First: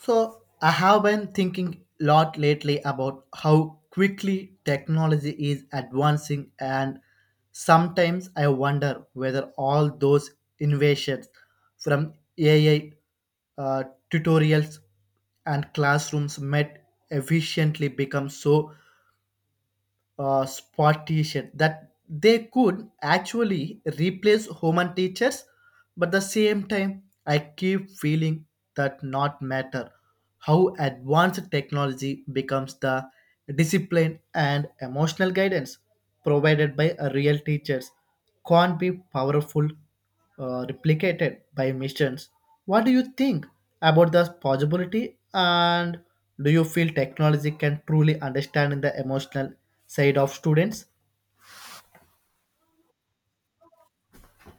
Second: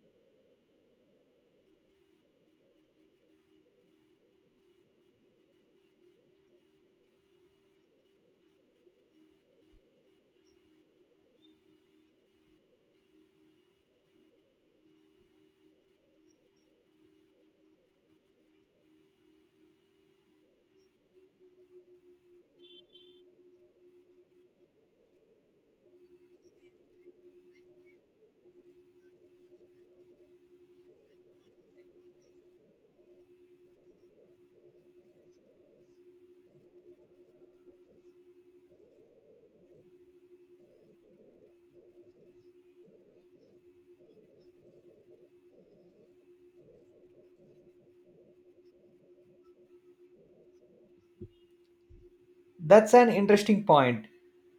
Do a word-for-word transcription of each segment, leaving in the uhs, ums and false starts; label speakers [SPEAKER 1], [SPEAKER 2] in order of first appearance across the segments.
[SPEAKER 1] So, I have been thinking a lot lately about how quickly technology is advancing, and sometimes I wonder whether all those innovations from A I uh, tutorials and classrooms might efficiently become so uh, sportation that they could actually replace human teachers but the same time I keep feeling that not matter how advanced technology becomes the discipline and emotional guidance provided by a real teachers can't be powerful uh, replicated by missions. What do you think about the possibility? And do you feel technology can truly understand the emotional side of students?
[SPEAKER 2] That's an interesting point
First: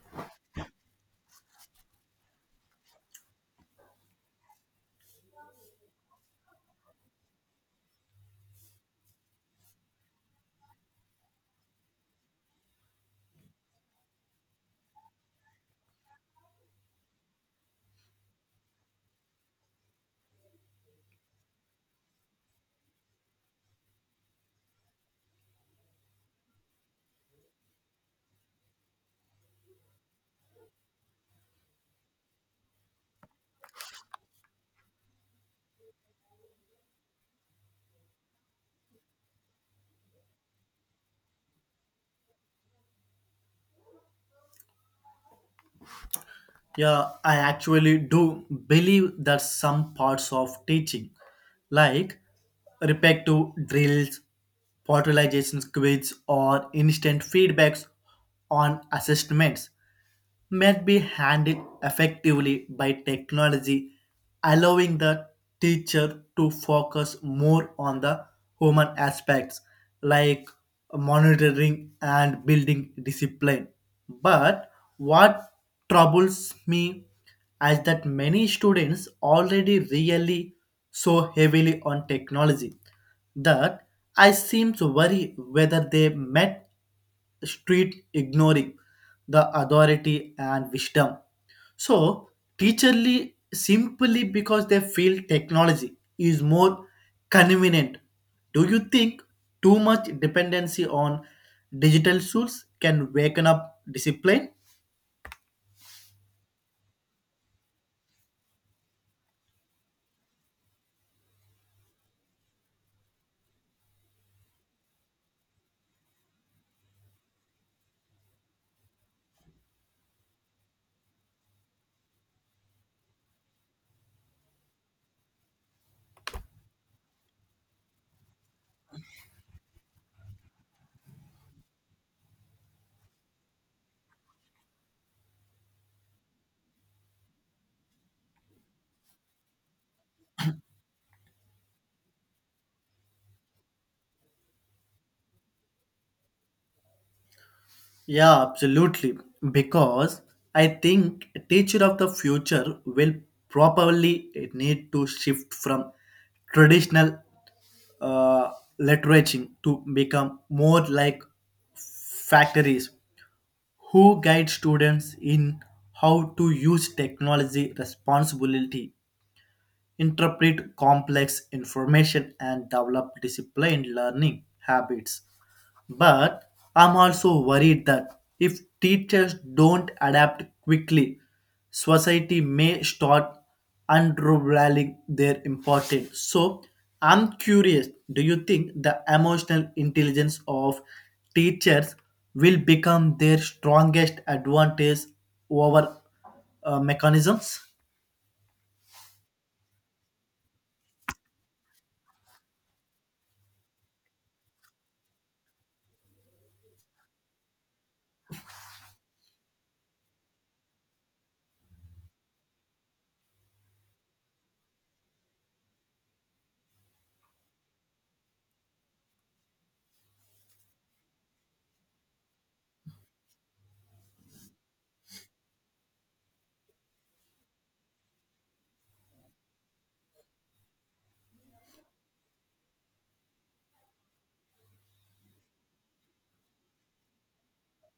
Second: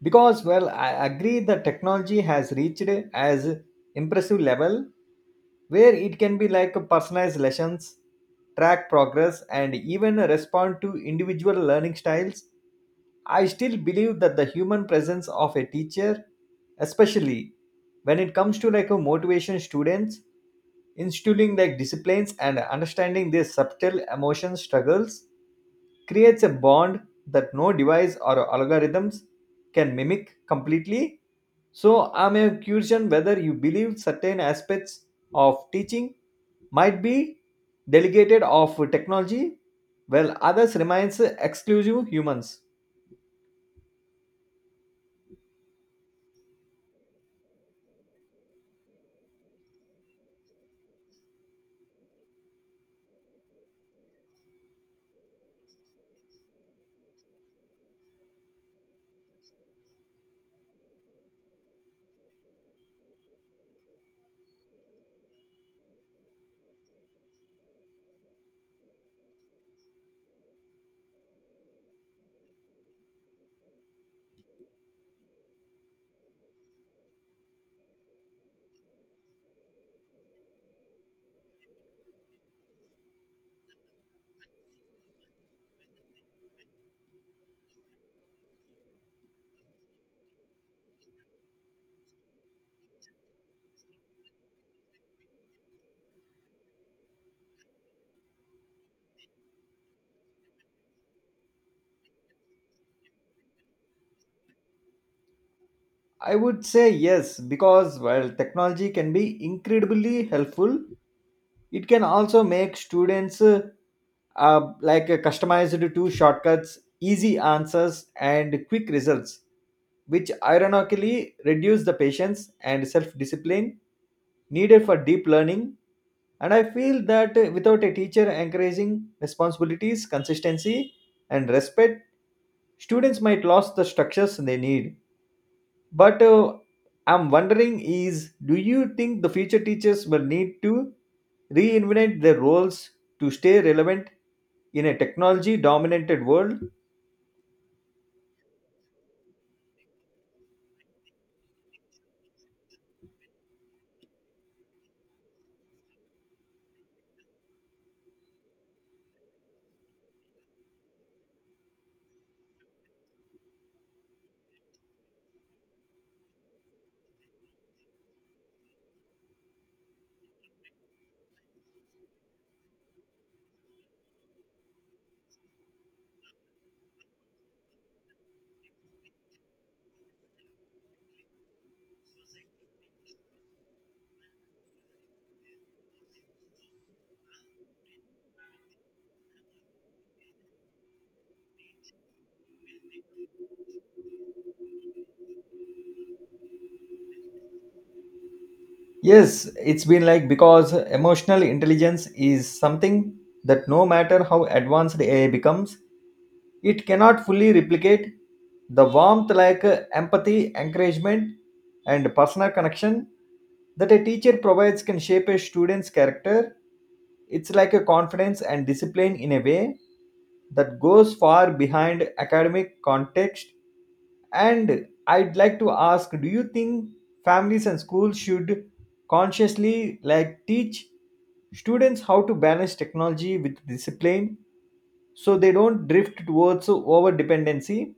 [SPEAKER 2] because, well, I agree the technology has reached as impressive level where it can be like personalized lessons, track progress, and even respond to individual learning styles. I still believe that the human presence of a teacher, especially when it comes to like a motivation students, instilling like disciplines and understanding their subtle emotion struggles creates a bond that no device or algorithms can mimic completely. So, I'm a question whether you believe certain aspects of teaching might be delegated of technology while others remains exclusive humans.
[SPEAKER 1] Yeah, I actually do believe that some parts of teaching, like repetitive drills, portalization quizzes, or instant feedbacks on assessments, might be handled effectively by technology allowing the teacher to focus more on the human aspects like monitoring and building discipline. But what troubles me is that many students already really so heavily on technology that I seem to worry whether they met street ignoring the authority and wisdom. So, teacherly simply because they feel technology is more convenient. Do you think too much dependency on digital tools can waken up discipline?
[SPEAKER 2] I would say yes because while technology can be incredibly helpful. It can also make students uh, uh, like uh, customized to shortcuts, easy answers, and quick results, which ironically reduce the patience and self-discipline needed for deep learning. And I feel that uh, without a teacher encouraging responsibilities, consistency, and respect, students might lose the structures they need. But uh, I'm wondering is do you think the future teachers will need to reinvent their roles to stay relevant in a technology dominated world?
[SPEAKER 1] Yeah, absolutely. Because I think a teacher of the future will probably need to shift from traditional uh, literature to become more like factories who guide students in how to use technology responsibility interpret complex information, and develop disciplined learning habits. But I'm also worried that if teachers don't adapt quickly, society may start undervaluing their importance. So I'm curious, do you think the emotional intelligence of teachers will become their strongest advantage over uh, mechanisms?
[SPEAKER 2] Yes, it's been like because emotional intelligence is something that no matter how advanced A I becomes, it cannot fully replicate the warmth like uh, empathy, encouragement, and personal connection that a teacher provides can shape a student's character. It's like a confidence and discipline in a way that goes far behind academic context. And I'd like to ask do you think families and schools should consciously like teach students how to balance technology with discipline so they don't drift towards over dependency.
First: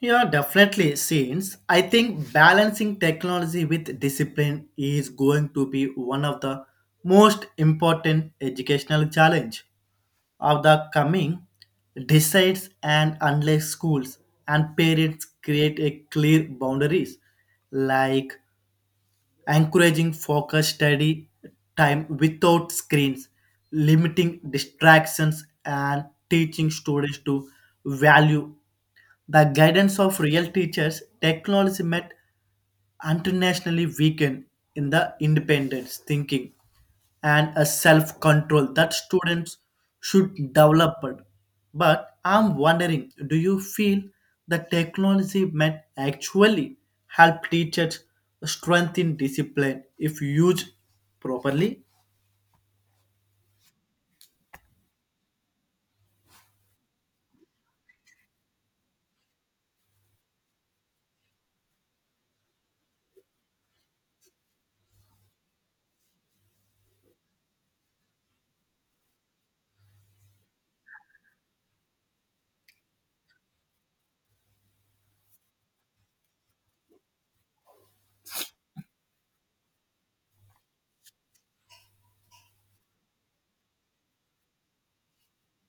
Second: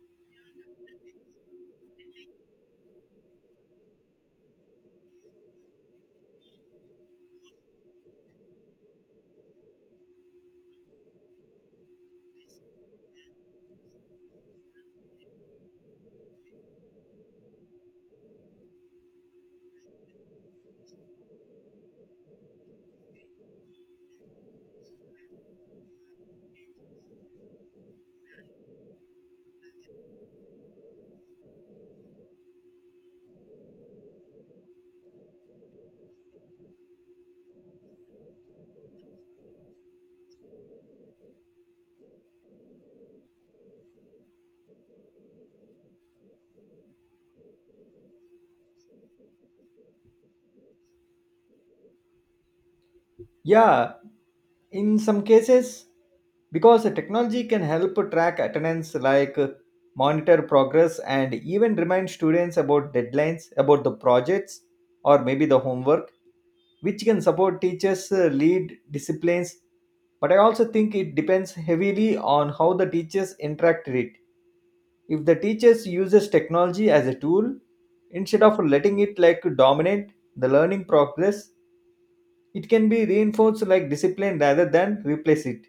[SPEAKER 1] Yeah, definitely. Since I think balancing technology with discipline is going to be one of the most important educational challenge of the coming decides and unless schools and parents create a clear boundaries like encouraging focused study time without screens, limiting distractions, and teaching students to value the guidance of real teachers. Technology met internationally weakened in the independence thinking and a self control that students should develop. But I'm wondering do you feel the technology might actually help teachers strengthen discipline if used properly?
[SPEAKER 2] Yeah, in some cases because the technology can help track attendance like uh, monitor progress and even remind students about deadlines about the projects or maybe the homework, which can support teachers uh, lead disciplines. But I also think it depends heavily on how the teachers interact with it. If the teachers uses technology as a tool instead of letting it like dominate the learning progress, it can be reinforced like discipline rather than replace it.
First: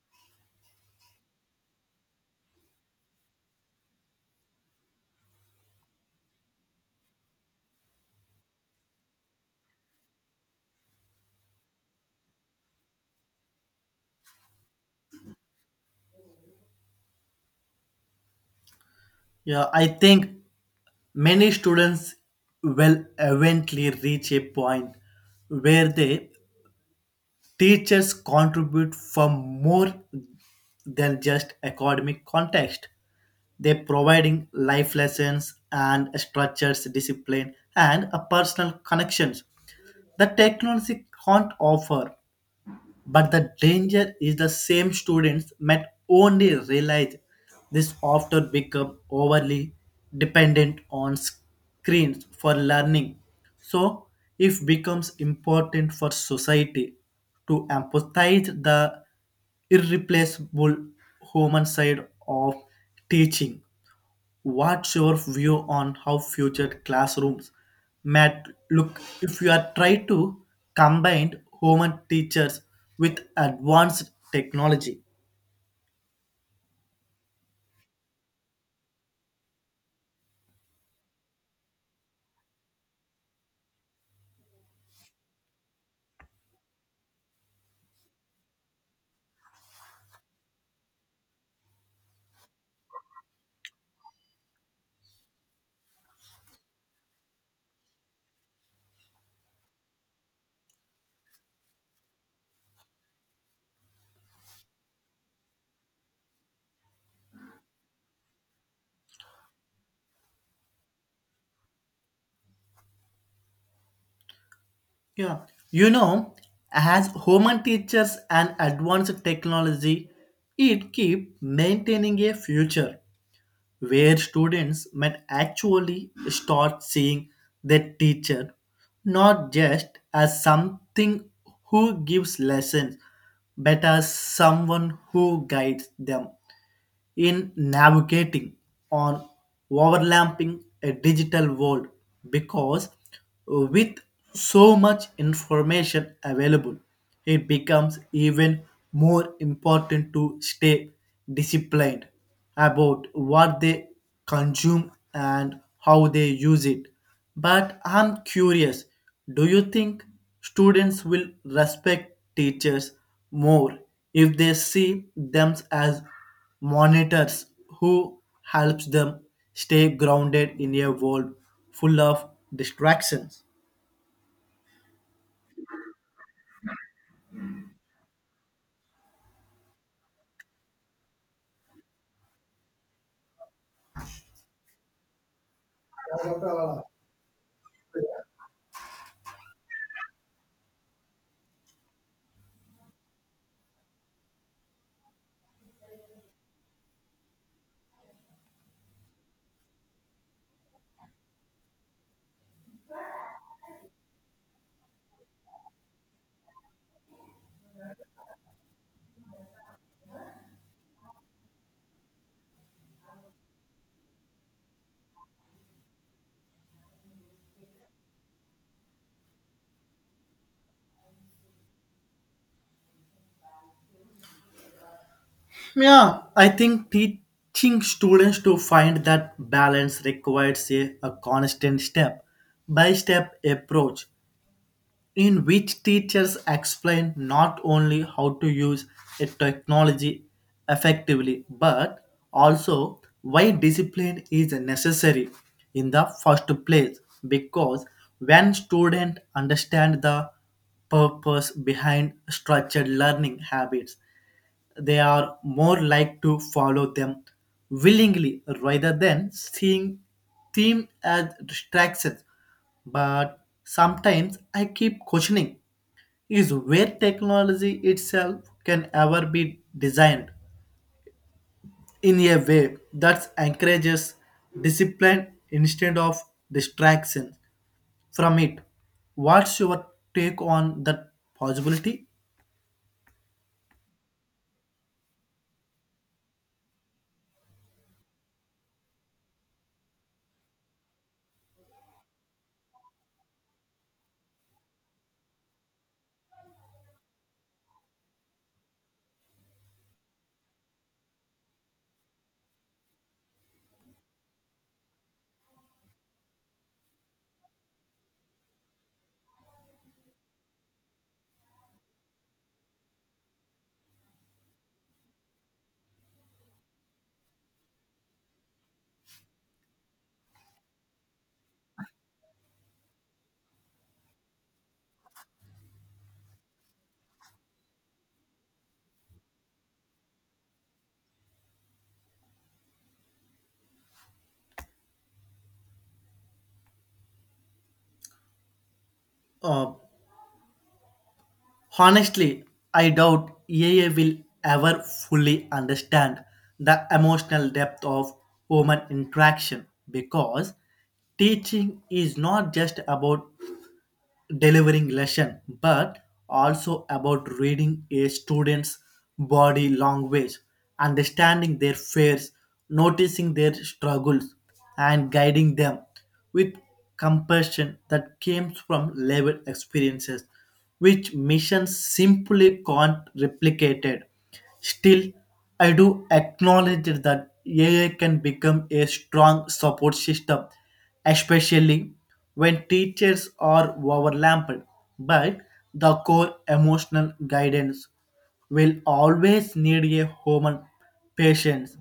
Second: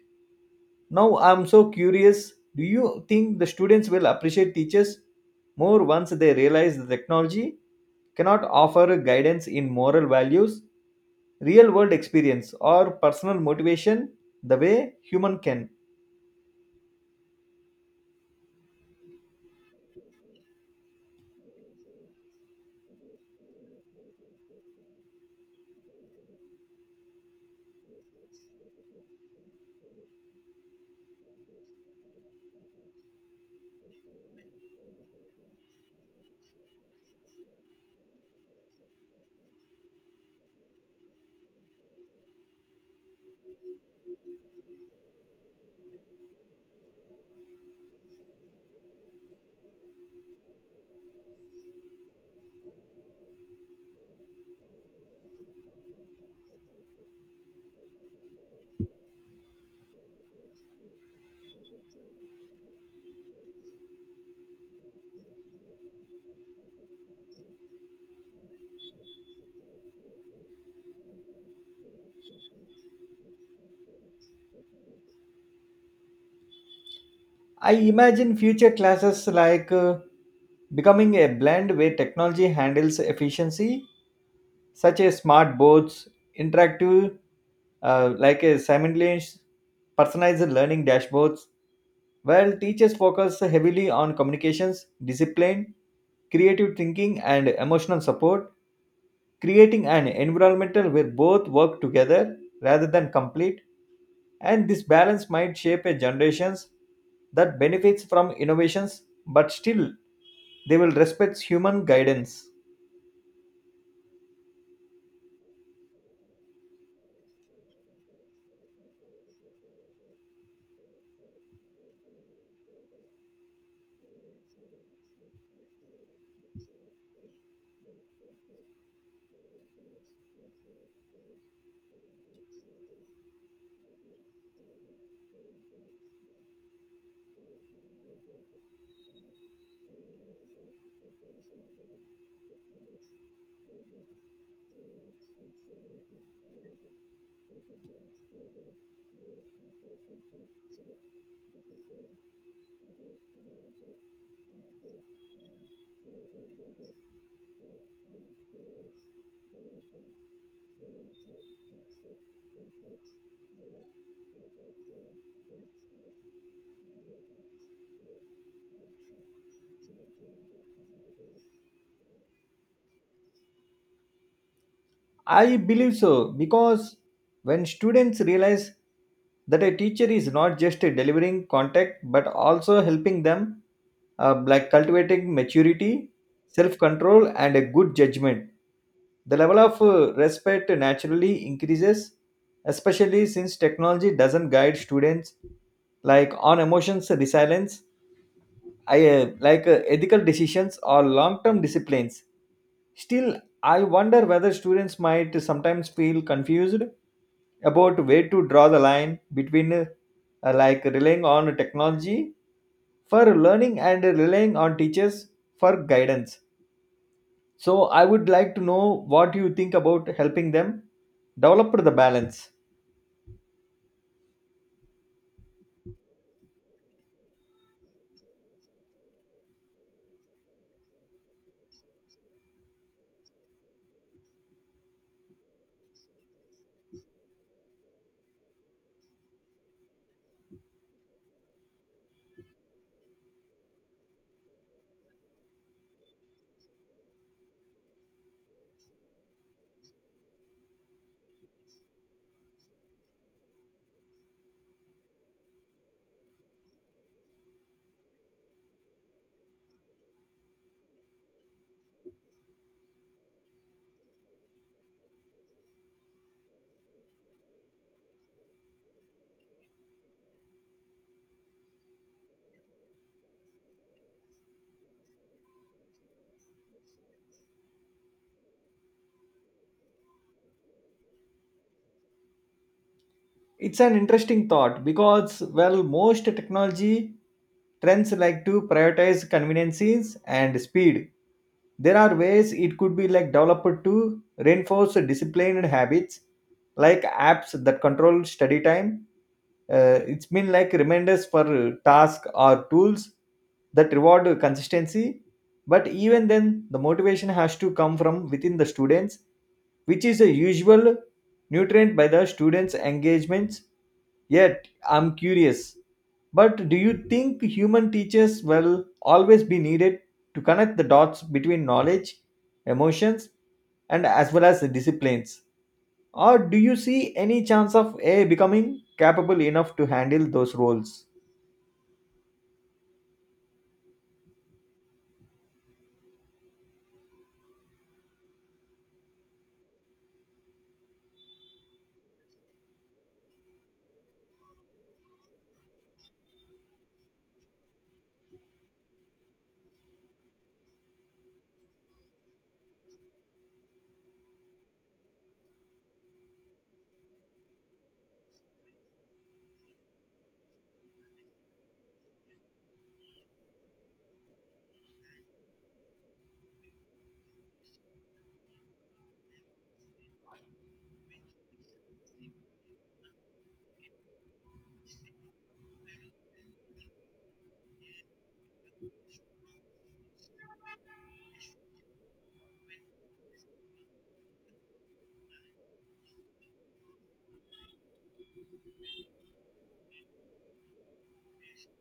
[SPEAKER 2] Now I'm so curious, do you think the students will appreciate teachers more once they realize the technology cannot offer guidance in moral values, real world experience or personal motivation the way human can?
[SPEAKER 1] Yeah, I think many students will eventually reach a point where they Teachers contribute for more than just academic context. They providing life lessons and structures, discipline, and a personal connections the technology can't offer. But the danger is the same students might only realize this after become overly dependent on screens for learning. So it becomes important for society to emphasize the irreplaceable human side of teaching. What's your view on how future classrooms might look if you are trying to combine human teachers with advanced technology?
[SPEAKER 2] I imagine future classes like uh, becoming a blend where technology handles efficiency such as smart boards, interactive, uh, like a simultaneous personalized learning dashboards, while teachers focus heavily on communications, discipline, creative thinking, and emotional support, creating an environment where both work together rather than complete. And this balance might shape a generations that benefits from innovations, but still they will respect human guidance.
[SPEAKER 1] Yeah, you know, as human teachers and advanced technology, it keep maintaining a future where students might actually start seeing their teacher not just as something who gives lessons but as someone who guides them in navigating on overlapping a digital world because with so much information available it becomes even more important to stay disciplined about what they consume and how they use it. But I'm curious, do you think students will respect teachers more if they see them as monitors who helps them stay grounded in a world full of distractions?
[SPEAKER 2] I believe so because when students realize that a teacher is not just delivering content but also helping them uh, like cultivating maturity, self control, and a good judgment, the level of uh, respect naturally increases, especially since technology doesn't guide students like on emotions resilience. I uh, like uh, ethical decisions or long-term disciplines. Still, I wonder whether students might sometimes feel confused about where to draw the line between uh, like relying on technology for learning and relying on teachers for guidance. So I would like to know what you think about helping them develop the balance.
[SPEAKER 1] Yeah, I think teaching students to find that balance requires a, a constant step by step approach in which teachers explain not only how to use a technology effectively but also why discipline is necessary in the first place because when students understand the purpose behind structured learning habits they are more like to follow them willingly rather than seeing them as distractions. But sometimes I keep questioning is where technology itself can ever be designed in a way that encourages discipline instead of distraction from it. What's your take on that possibility?
[SPEAKER 2] It's an interesting thought because well most technology trends like to prioritize conveniences and speed. There are ways it could be like developed to reinforce disciplined habits like apps that control study time, uh, it's been like reminders for uh, task or tools that reward uh, consistency. But even then the motivation has to come from within the students, which is a usual nutrient by the students engagements. Yet I'm curious, but do you think human teachers will always be needed to connect the dots between knowledge, emotions, and as well as the disciplines, or do you see any chance of A I becoming capable enough to handle those roles?
[SPEAKER 1] Uh, Honestly, I doubt A I will ever fully understand the emotional depth of human interaction because teaching is not just about delivering lesson but also about reading a student's body language, understanding their fears, noticing their struggles, and guiding them with compassion that comes from lived experiences, which missions simply can't replicate. Still, I do acknowledge that A I can become a strong support system, especially when teachers are overlapped. But the core emotional guidance will always need a human patience.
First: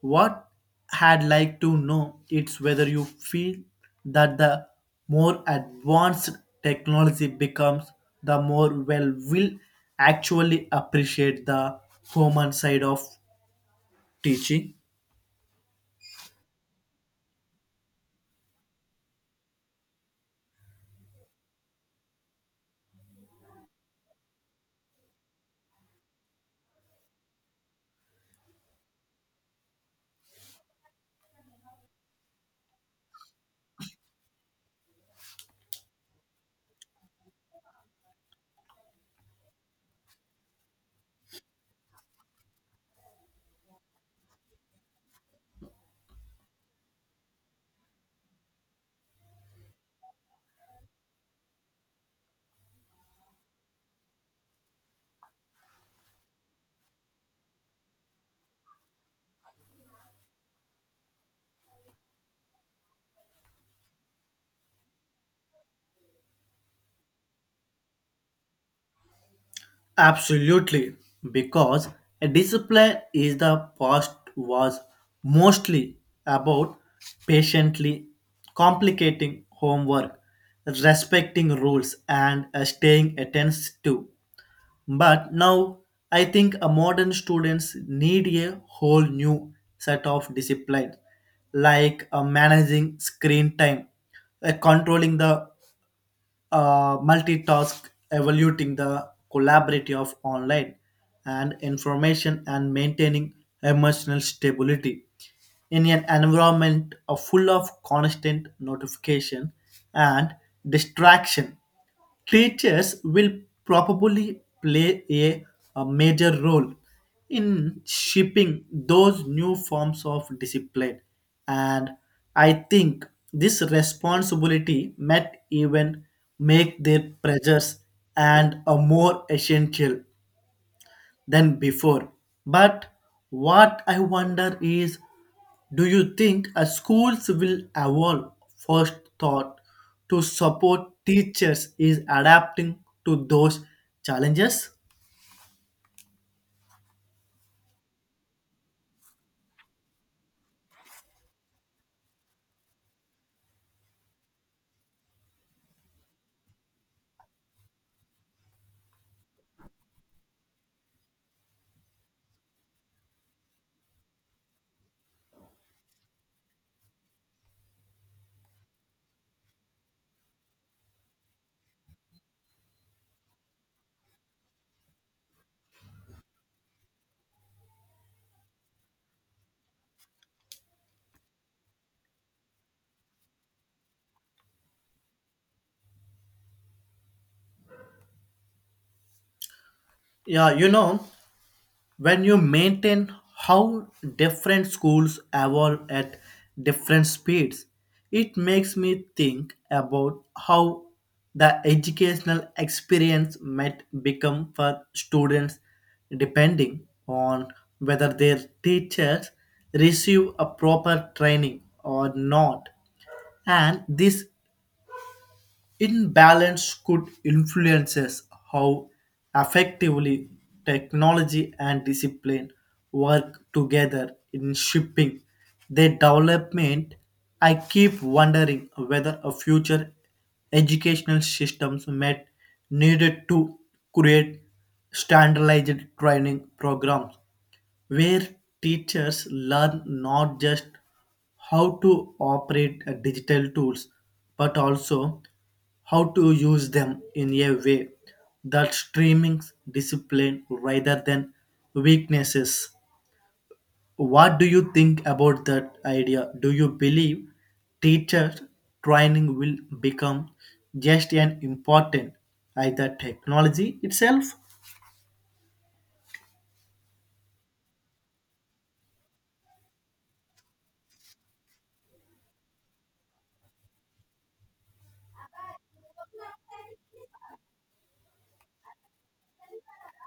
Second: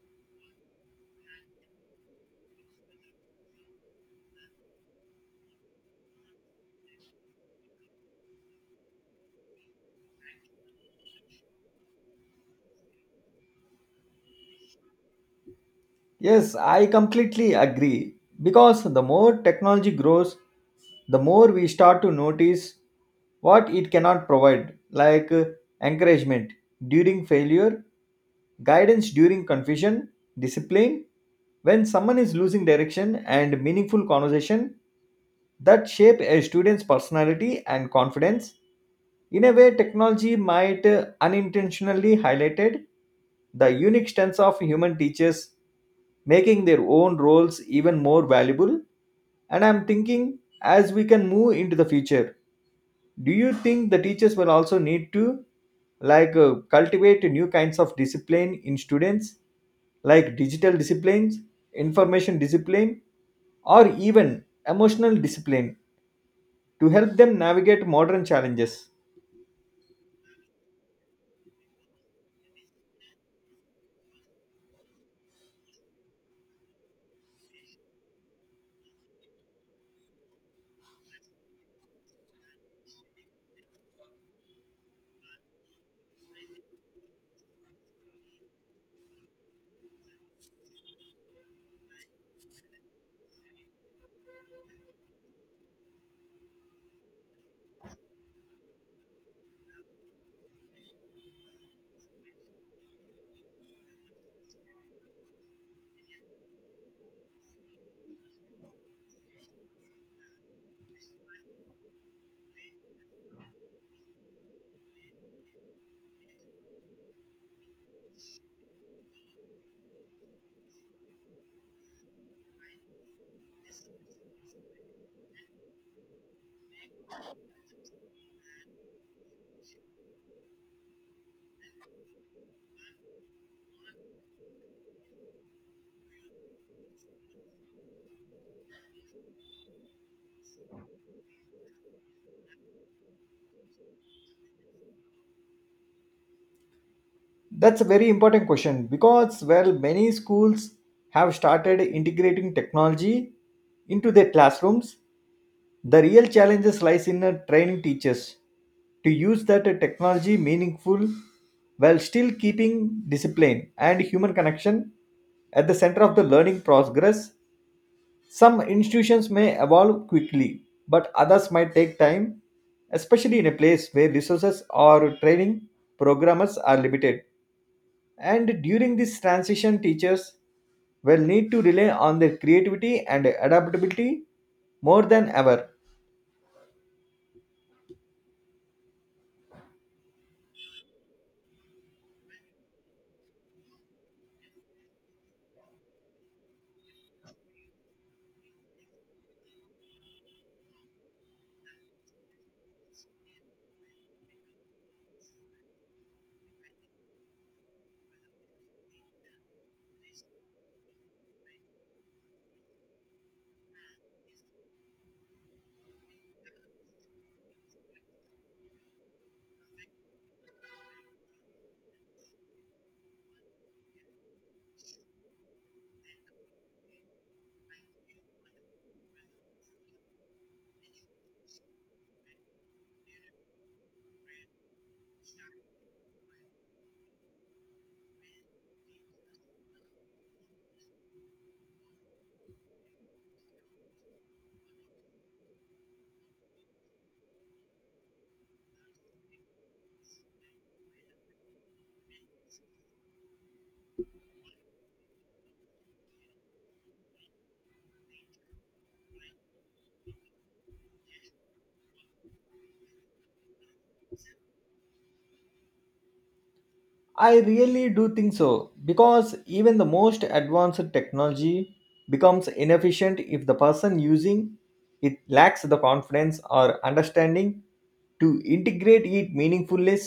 [SPEAKER 1] What I'd like to know is whether you feel that the more advanced technology becomes, the more well will actually appreciate the human side of teaching.
[SPEAKER 2] Yes, I completely agree. Because the more technology grows, the more we start to notice what it cannot provide, like uh, encouragement during failure, guidance during confusion, discipline when someone is losing direction, and meaningful conversation that shape a student's personality and confidence. In a way, technology might uh, unintentionally highlighted the unique strengths of human teachers, making their own roles even more valuable. And I'm thinking, as we can move into the future, do you think the teachers will also need to like uh, cultivate new kinds of discipline in students, like digital disciplines, information discipline, or even emotional discipline to help them navigate modern challenges?
[SPEAKER 1] Absolutely, because a discipline is the past was mostly about patiently complicating homework, respecting rules, and uh, staying attentive. But now I think a modern students need a whole new set of disciplines, like uh, managing screen time, uh, controlling the uh, multitask, evaluating the collaborative of online and information, and maintaining emotional stability in an environment of full of constant notification and distraction. Teachers will probably play a, a major role in shaping those new forms of discipline. And I think this responsibility might even make their pressures and a more essential than before. But what I wonder is, do you think uh, schools will evolve first thought to support teachers is adapting to those challenges?
[SPEAKER 2] That's a very important question because, well, many schools have started integrating technology into their classrooms. The real challenges lies in uh, training teachers to use that uh, technology meaningful while still keeping discipline and human connection at the center of the learning progress. Some institutions may evolve quickly, but others might take time, especially in a place where resources or training programmers are limited. And during this transition, teachers will need to rely on their creativity and adaptability more than ever.
[SPEAKER 1] Yeah, you know, when you maintain how different schools evolve at different speeds, it makes me think about how the educational experience might become for students depending on whether their teachers receive a proper training or not. And this imbalance could influences how effectively technology and discipline work together in shipping their development. I keep wondering whether a future educational systems met needed to create standardized training programs where teachers learn not just how to operate uh, digital tools but also how to use them in a way that streamings discipline rather than weaknesses. What do you think about that idea? Do you believe teacher training will become just an important as the technology itself?
[SPEAKER 2] I really do think so because even the most advanced technology becomes inefficient if the person using it lacks the confidence or understanding to integrate it meaningfully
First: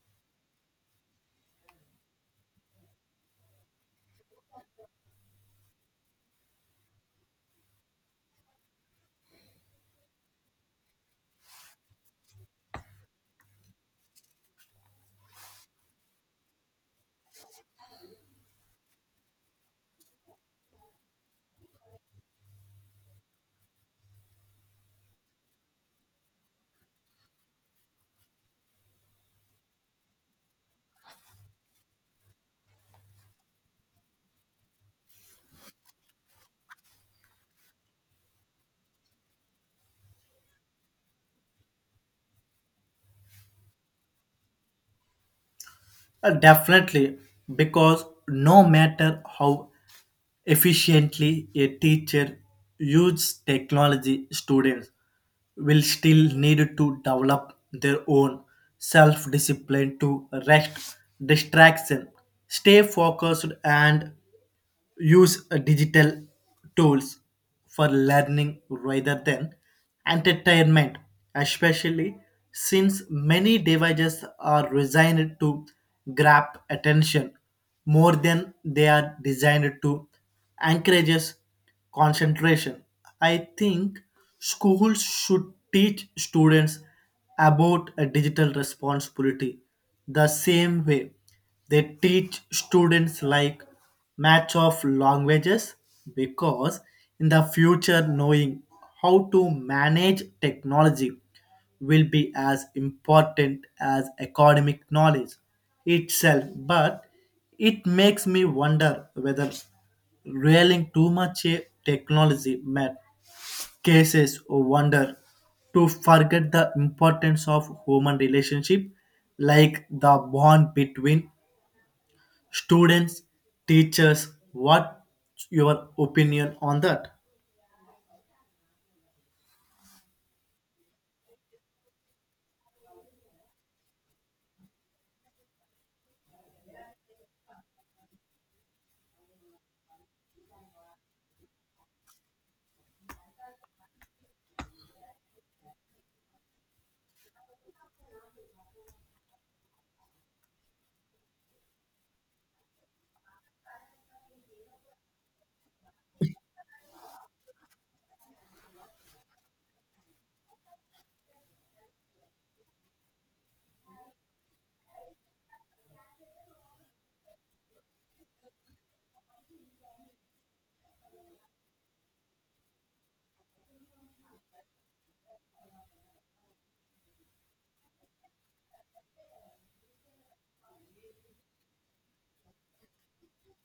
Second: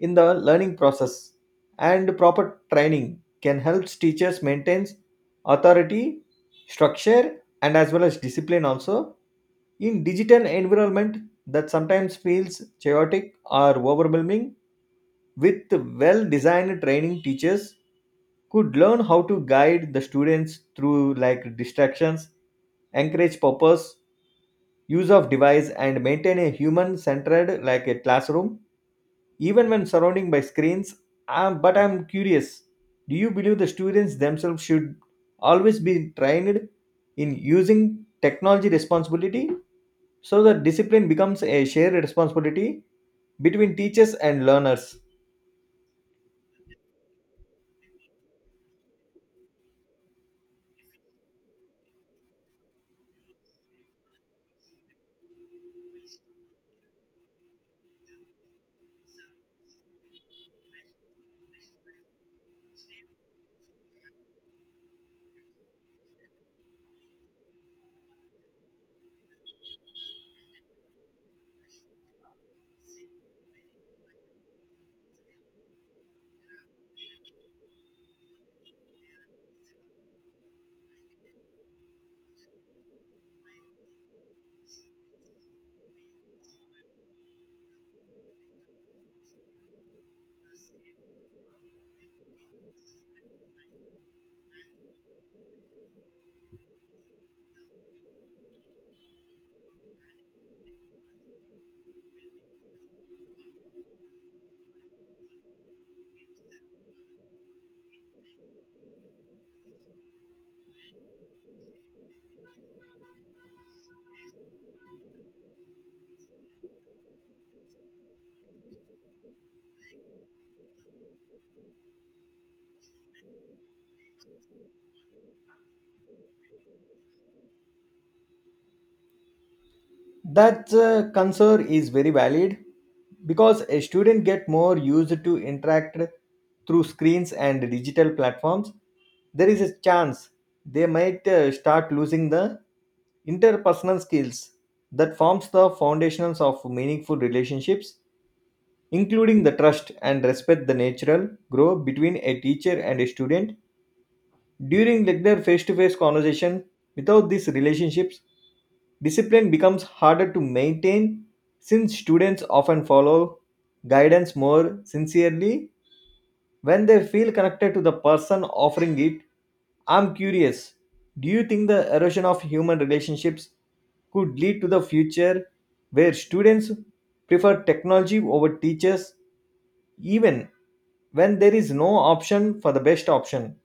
[SPEAKER 2] in the learning process. And proper training can help teachers maintain authority, structure, and as well as discipline also in digital environment that sometimes feels chaotic or overwhelming. With well designed training, teachers could learn how to guide the students through like distractions, encourage purpose use of device, and maintain a human centered like a classroom even when surrounding by screens. Um, but I'm curious, do you believe the students themselves should always be trained in using technology responsibility so that discipline becomes a shared responsibility between teachers and learners?
[SPEAKER 1] Uh, Definitely, because no matter how efficiently a teacher uses technology, students will still need to develop their own self discipline to rest distraction, stay focused, and use uh, digital tools for learning rather than entertainment, especially since many devices are designed to grab attention more than they are designed to encourage us concentration. I think schools should teach students about a digital responsibility the same way they teach students like match of languages because in the future knowing how to manage technology will be as important as academic knowledge itself, but it makes me wonder whether railing too much eh, technology met cases or wonder to forget the importance of human relationship like the bond between students teachers. What your opinion on that?
[SPEAKER 2] That uh, concern is very valid because a student get more used to interact through screens and digital platforms. There is a chance they might uh, start losing the interpersonal skills that forms the foundations of meaningful relationships, including the trust and respect the natural grow between a teacher and a student during like their face-to-face conversation. Without these relationships, discipline becomes harder to maintain since students often follow guidance more sincerely when they feel connected to the person offering it. I'm curious, do you think the erosion of human relationships could lead to the future where students prefer technology over teachers even when there is no option for the best option?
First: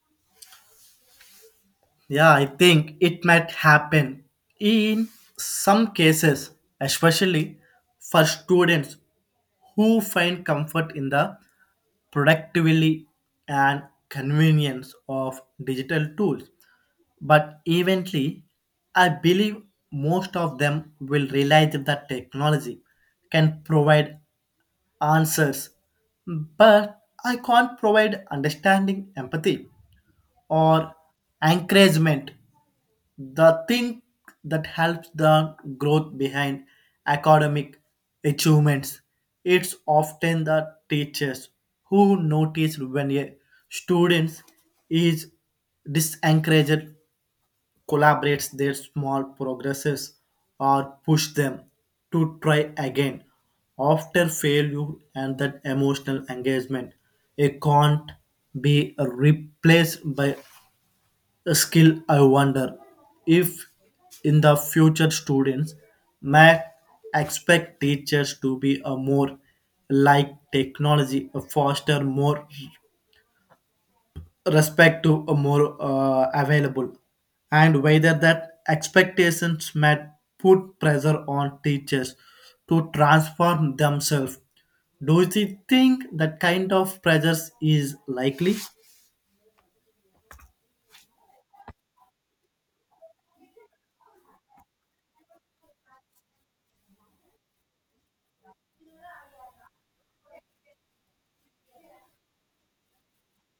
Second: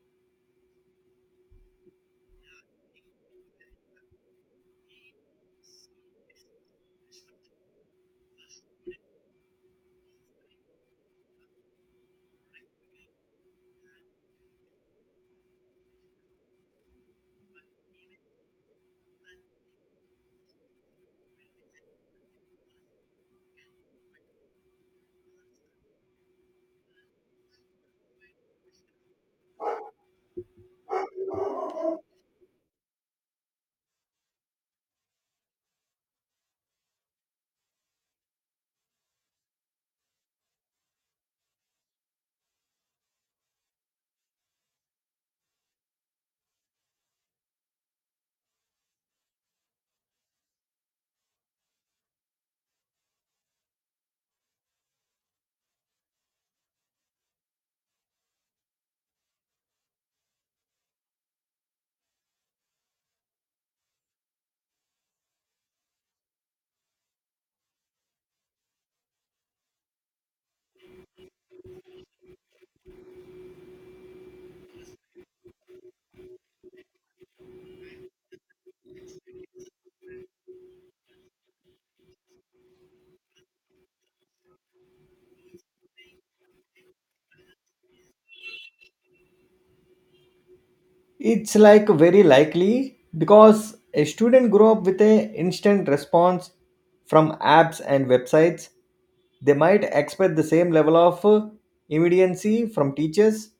[SPEAKER 1] Yeah, I think it might happen in some cases, especially for students who find comfort in the productivity and convenience of digital tools. But eventually, I believe most of them will realize that technology can provide answers, but I can't provide understanding, empathy, or encouragement, the thing that helps the growth behind academic achievements. It's often the teachers who notice when a student is disencouraged, collaborates their small progresses, or push them to try again after failure, and that emotional engagement it can't be replaced by a skill. I wonder if in the future students may expect teachers to be a more like technology, a faster, more respect to a more uh, available, and whether that expectations may put pressure on teachers to transform themselves. Do you think that kind of pressures is likely?
[SPEAKER 2] It's like very likely because a student grew up with a instant response from apps and websites. They might expect the same level of uh, immediacy from teachers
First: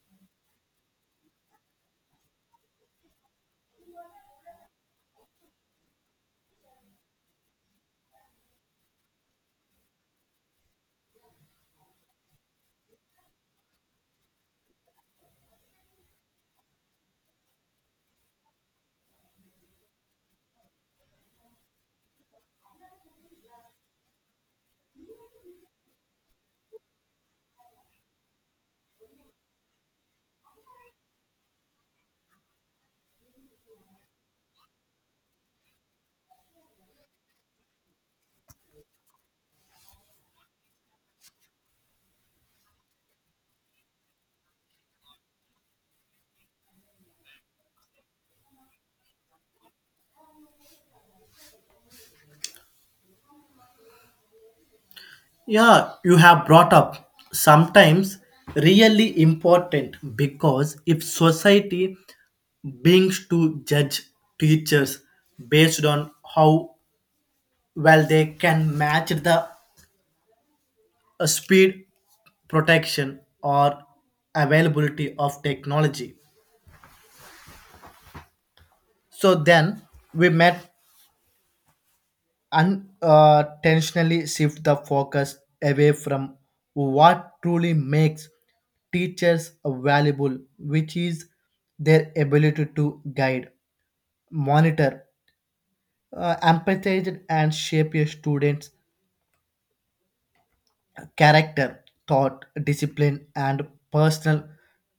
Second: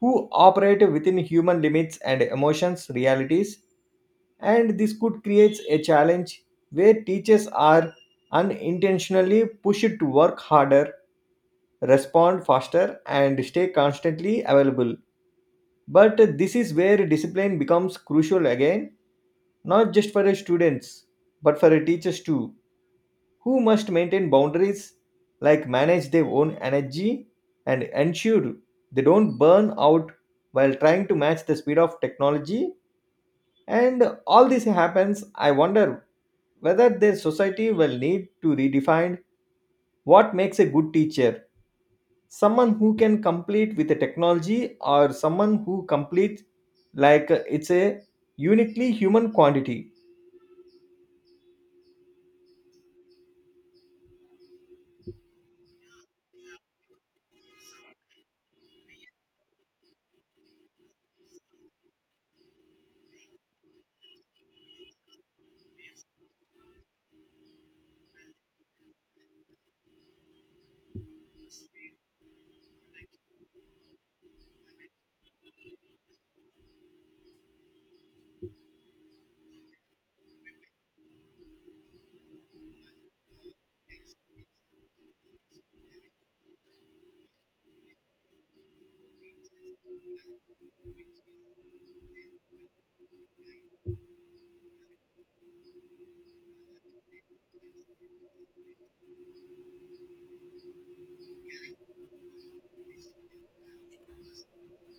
[SPEAKER 2] who operate within human limits and emotions realities. And this could create a challenge where teachers are unintentionally pushed to work harder, respond faster, and stay constantly available. But this is where discipline becomes crucial again, not just for the students, but for the teachers too, who must maintain boundaries, like manage their own energy and ensure they don't burn out while trying to match the speed of technology. And all this happens, I wonder whether their society will need to redefine what makes a good teacher, someone who can complete with the technology or someone who completes like uh, it's a uniquely human quantity.
[SPEAKER 1] Yeah, you have brought up sometimes really important because if society begins to judge teachers based on how well they can match the uh, speed, protection, or availability of technology, so then we met unintentionally shift the focus away from what truly makes teachers valuable, which is their ability to guide, monitor, uh, empathize, and shape a student's character, thought, discipline, and personal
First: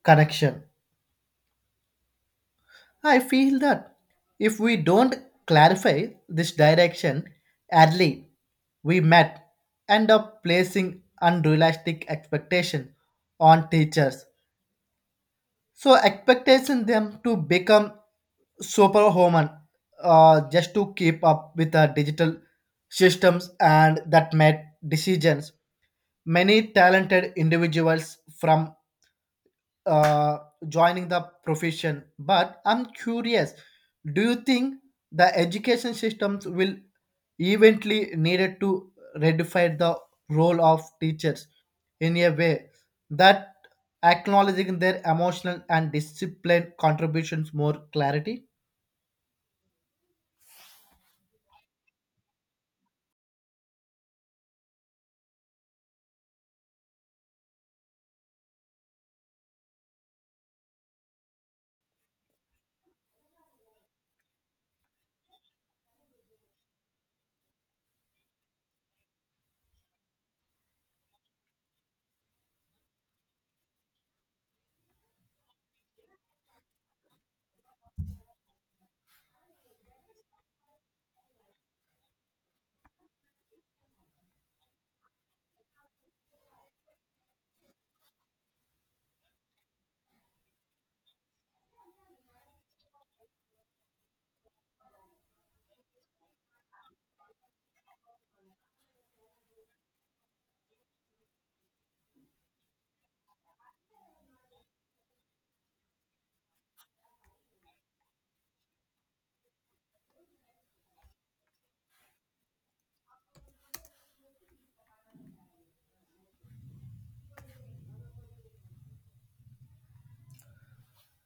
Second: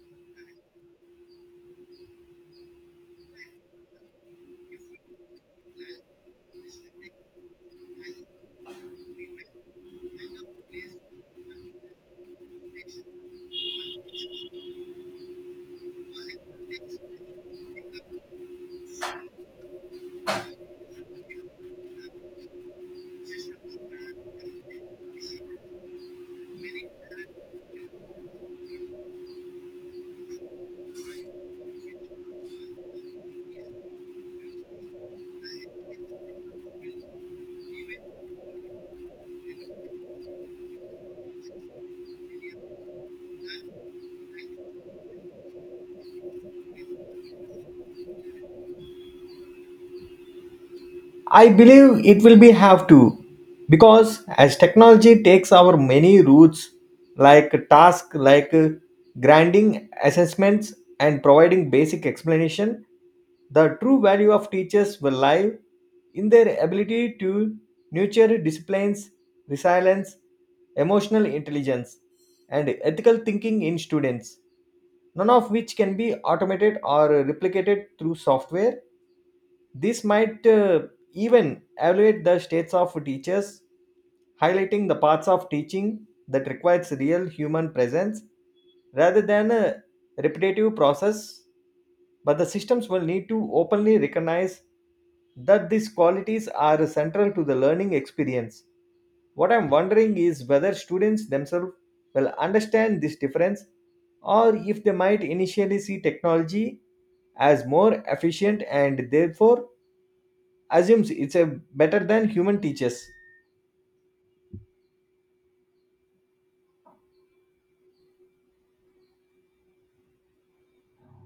[SPEAKER 1] connection. I feel that if we don't clarify this direction early, we might end up placing unrealistic expectation on teachers. So expectation them to become superhuman uh, just to keep up with the digital systems and that made decisions. Many talented individuals from uh, joining the profession. But I'm curious, do you think the education systems will eventually needed to redefine the role of teachers in a way that acknowledging their emotional and discipline contributions more clarity?
[SPEAKER 2] I believe it will be have to because as technology takes our many routes like task like uh, grinding assessments and providing basic explanation, the true value of teachers will lie in their ability to nurture disciplines, resilience, emotional intelligence, and ethical thinking in students, none of which can be automated or replicated through software. This might uh, even evaluate the states of teachers, highlighting the parts of teaching that requires real human presence rather than a repetitive process. But the systems will need to openly recognize that these qualities are central to the learning experience. What I'm wondering is whether students themselves will understand this difference or if they might initially see technology as more efficient and therefore assumes it's a better than human teachers.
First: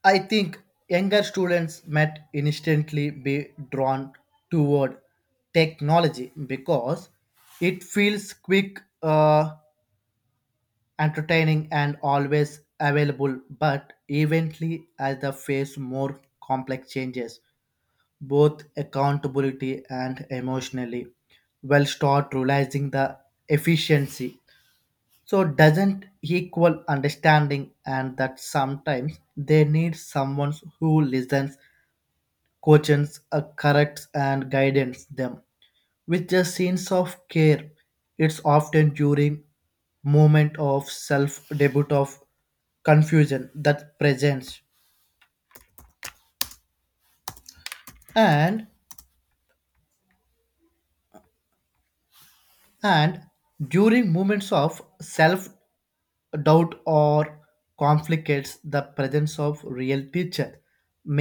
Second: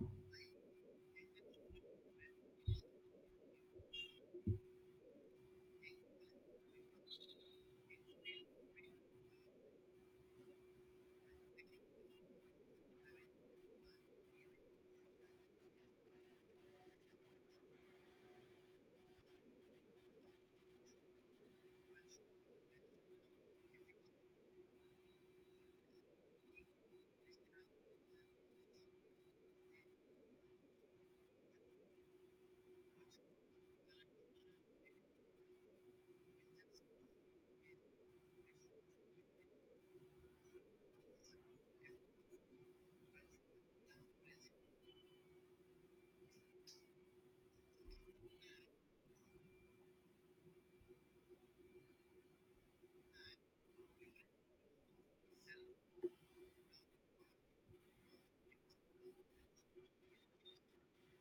[SPEAKER 1] I think younger students might instantly be drawn toward technology because it feels quick, uh, entertaining and always available, but eventually as they face more complex changes, both accountability and emotionally, will start realizing the efficiency. So doesn't equal understanding and that sometimes they need someone who listens, coaches, uh, corrects and guidance them with just scenes of care. It's often during moment of self debut of confusion that presents and and during moments of self doubt or conflicts the presence of real teacher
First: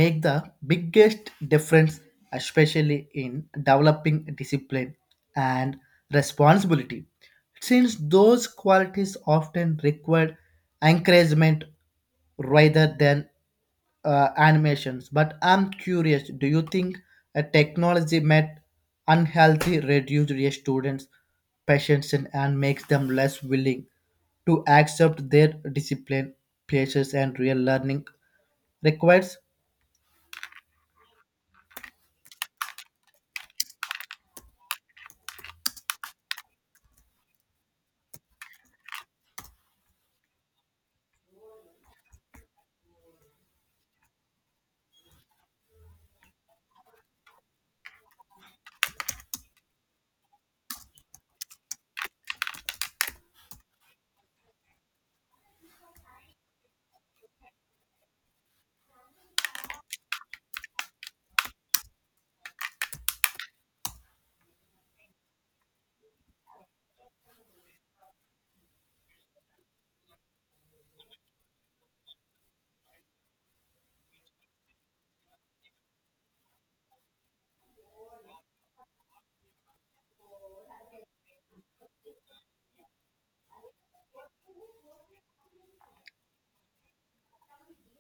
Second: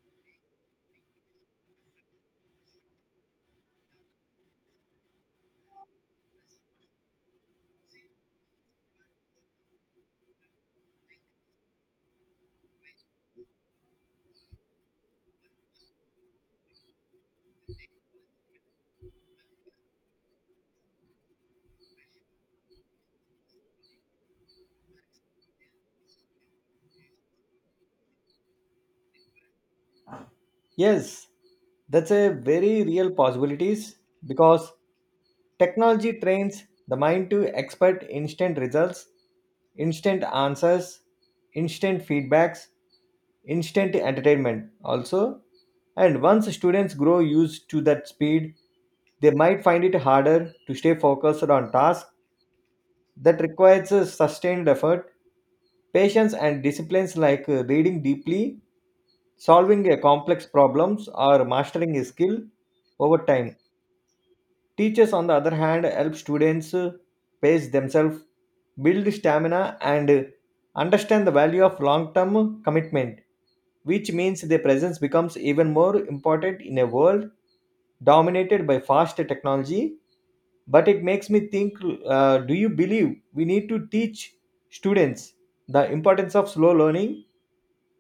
[SPEAKER 1] make the biggest difference, especially in developing discipline and responsibility, since those qualities often require encouragement rather than uh, animations. But I'm curious, do you think a technology might unhealthy reduce your students' patience and and makes them less willing to accept their discipline, places, and real learning requires?
[SPEAKER 2] Yes, that's a very real possibilities because technology trains the mind to expect instant results, instant answers, instant feedbacks, instant entertainment also. And once students grow used to that speed, they might find it harder to stay focused on tasks that requires a sustained effort, patience, and disciplines like uh, reading deeply, solving a complex problems, or mastering a skill over time. Teachers, on the other hand, help students uh, pace themselves, build stamina, and uh, understand the value of long term commitment, which means their presence becomes even more important in a world dominated by fast technology. But it makes me think, uh, do you believe we need to teach students the importance of slow learning,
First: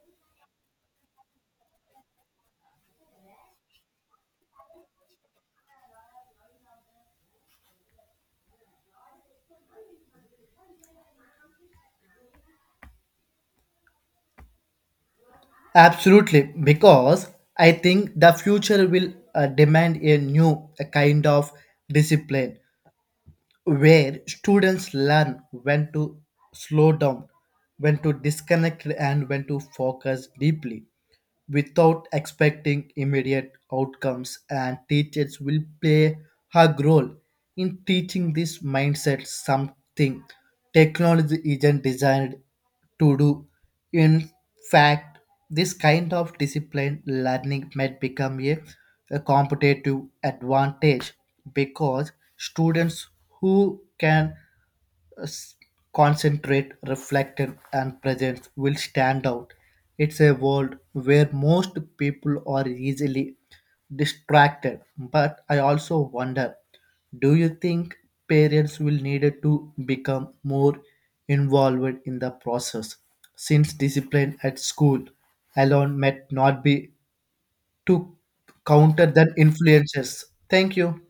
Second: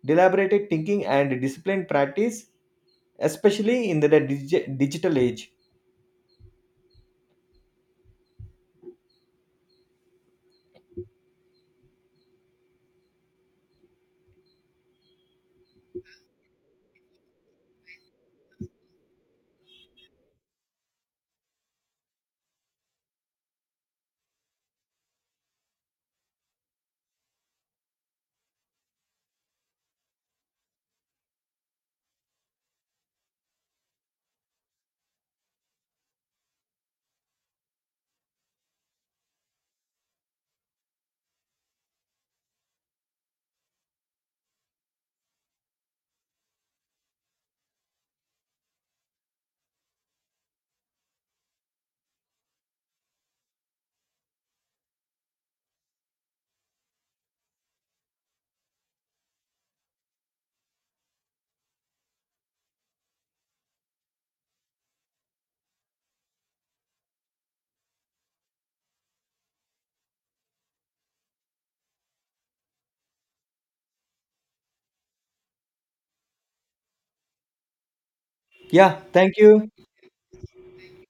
[SPEAKER 2] deliberated thinking, and disciplined practice, especially in the dig- digital age?
[SPEAKER 1] Absolutely, because I think the future will uh, demand a new uh, kind of discipline where students learn when to slow down, when to disconnect, and when to focus deeply without expecting immediate outcomes. And teachers will play a role in teaching this mindset, something technology isn't designed to do. In fact, this kind of disciplined learning might become a, a competitive advantage because students who can concentrate, reflect, and presence will stand out. It's a world where most people are easily distracted, but I also wonder, do you think parents will need to become more involved in the process since discipline at school alone might not be to
[SPEAKER 2] Yeah,
[SPEAKER 1] counter the
[SPEAKER 2] thank you.
[SPEAKER 1] influences? Thank you.